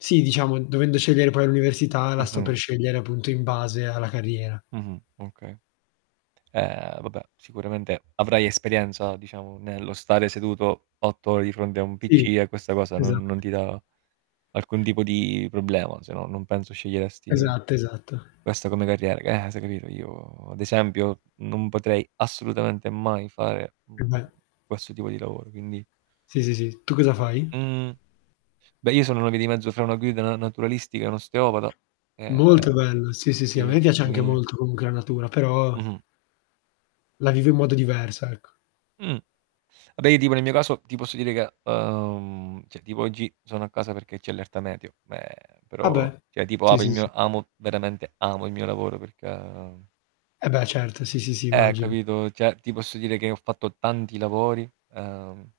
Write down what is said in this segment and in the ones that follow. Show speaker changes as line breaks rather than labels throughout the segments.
Sì, diciamo, dovendo scegliere poi l'università, la sto
Mh-mh.
per scegliere, appunto, in base alla carriera.
Mh-mh. Okay. Ehm, vabbè, sicuramente avrai esperienza, diciamo, nello stare seduto 8 ore di fronte a un PC,
Sì,
e questa cosa non non ti
Esatto.
dà alcun tipo di problema, se no non penso sceglieresti
Esatto, esatto.
questa come carriera. G eh, se, capito. Io, ad esempio, non potrei assolutamente mai fare, mhmm,
E vai
questo tipo di lavoro, quindi
Sì, sì, sì, tu cosa fai?
Mhmm, beh, io sono una via di mezzo fra una guida na naturalistica e un osteopata, ehm,
Molto bello, sì, sì, sì, a me mi
ci
piace anche
quindi
molto comunque la natura però
Mh-mh.
la vivo in modo diverso ecco.
Mh. Vabbè, io tipo nel mio caso, ti posso dire che, uhm, cioè tipo oggi sono a casa perché c'è allerta meteo, meh,
Ah
però
beh,
cioè tipo
sì,
apo il
sì,
mio
s
amo veramente amo il mio lavoro perché
E beh, certo, sì, sì, sì,
Eh,
immagino.
capito, cioè ti posso dire che ho fatto tanti lavori, ehm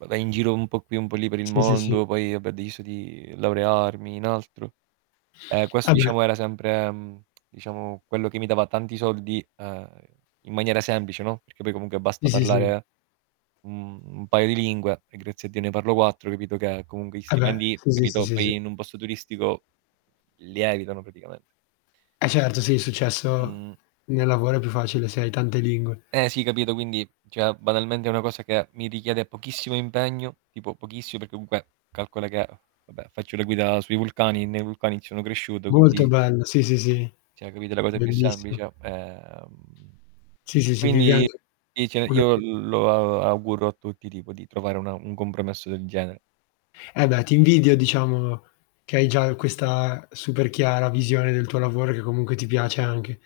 Va vai in giro un po' qui un po' lì per il
Sì, sì, sì.
mondo, poi, va beh, ho deciso di laurearmi in altro. Ehm, questo
Eh beh.
diciamo era sempre, mhmm, diciamo quello che mi dava tanti soldi, ehm, in maniera semplice, no, perché poi comunque basta
Sì, sì, sì.
parlare un un paio di lingue, e grazie a Dio ne parlo 4, capito, che comunque gli
Eh beh.
stipendi,
Sì, sì, sì,
capito,
sì,
poi
sì.
in un posto turistico, lievitano praticame
E certo sì è successo
Mh.
nel lavoro è più facile se hai tante lingue.
Eh sì, capito, quindi cioè banalmente è una cosa che mi richiede pochissimo impegno, tipo pochissi perché comunque calcola che vabbè, faccio la guida sui vulcani e nei vulcani sono cresciuto,
Molto
quindi
bello, sì, sì, sì,
cioè, capito, la cosa più
bellissimo.
semplice, ehm
Sì,
E
sì, sì, vivi
quindi
anche una
io
d
lo auguro a tutti, tipo, di trovare una un compromesso del genere.
Eh beh, ti invidio, diciamo, che hai già questa super chiara visione del tuo lavoro, e che comunque ti piace anche.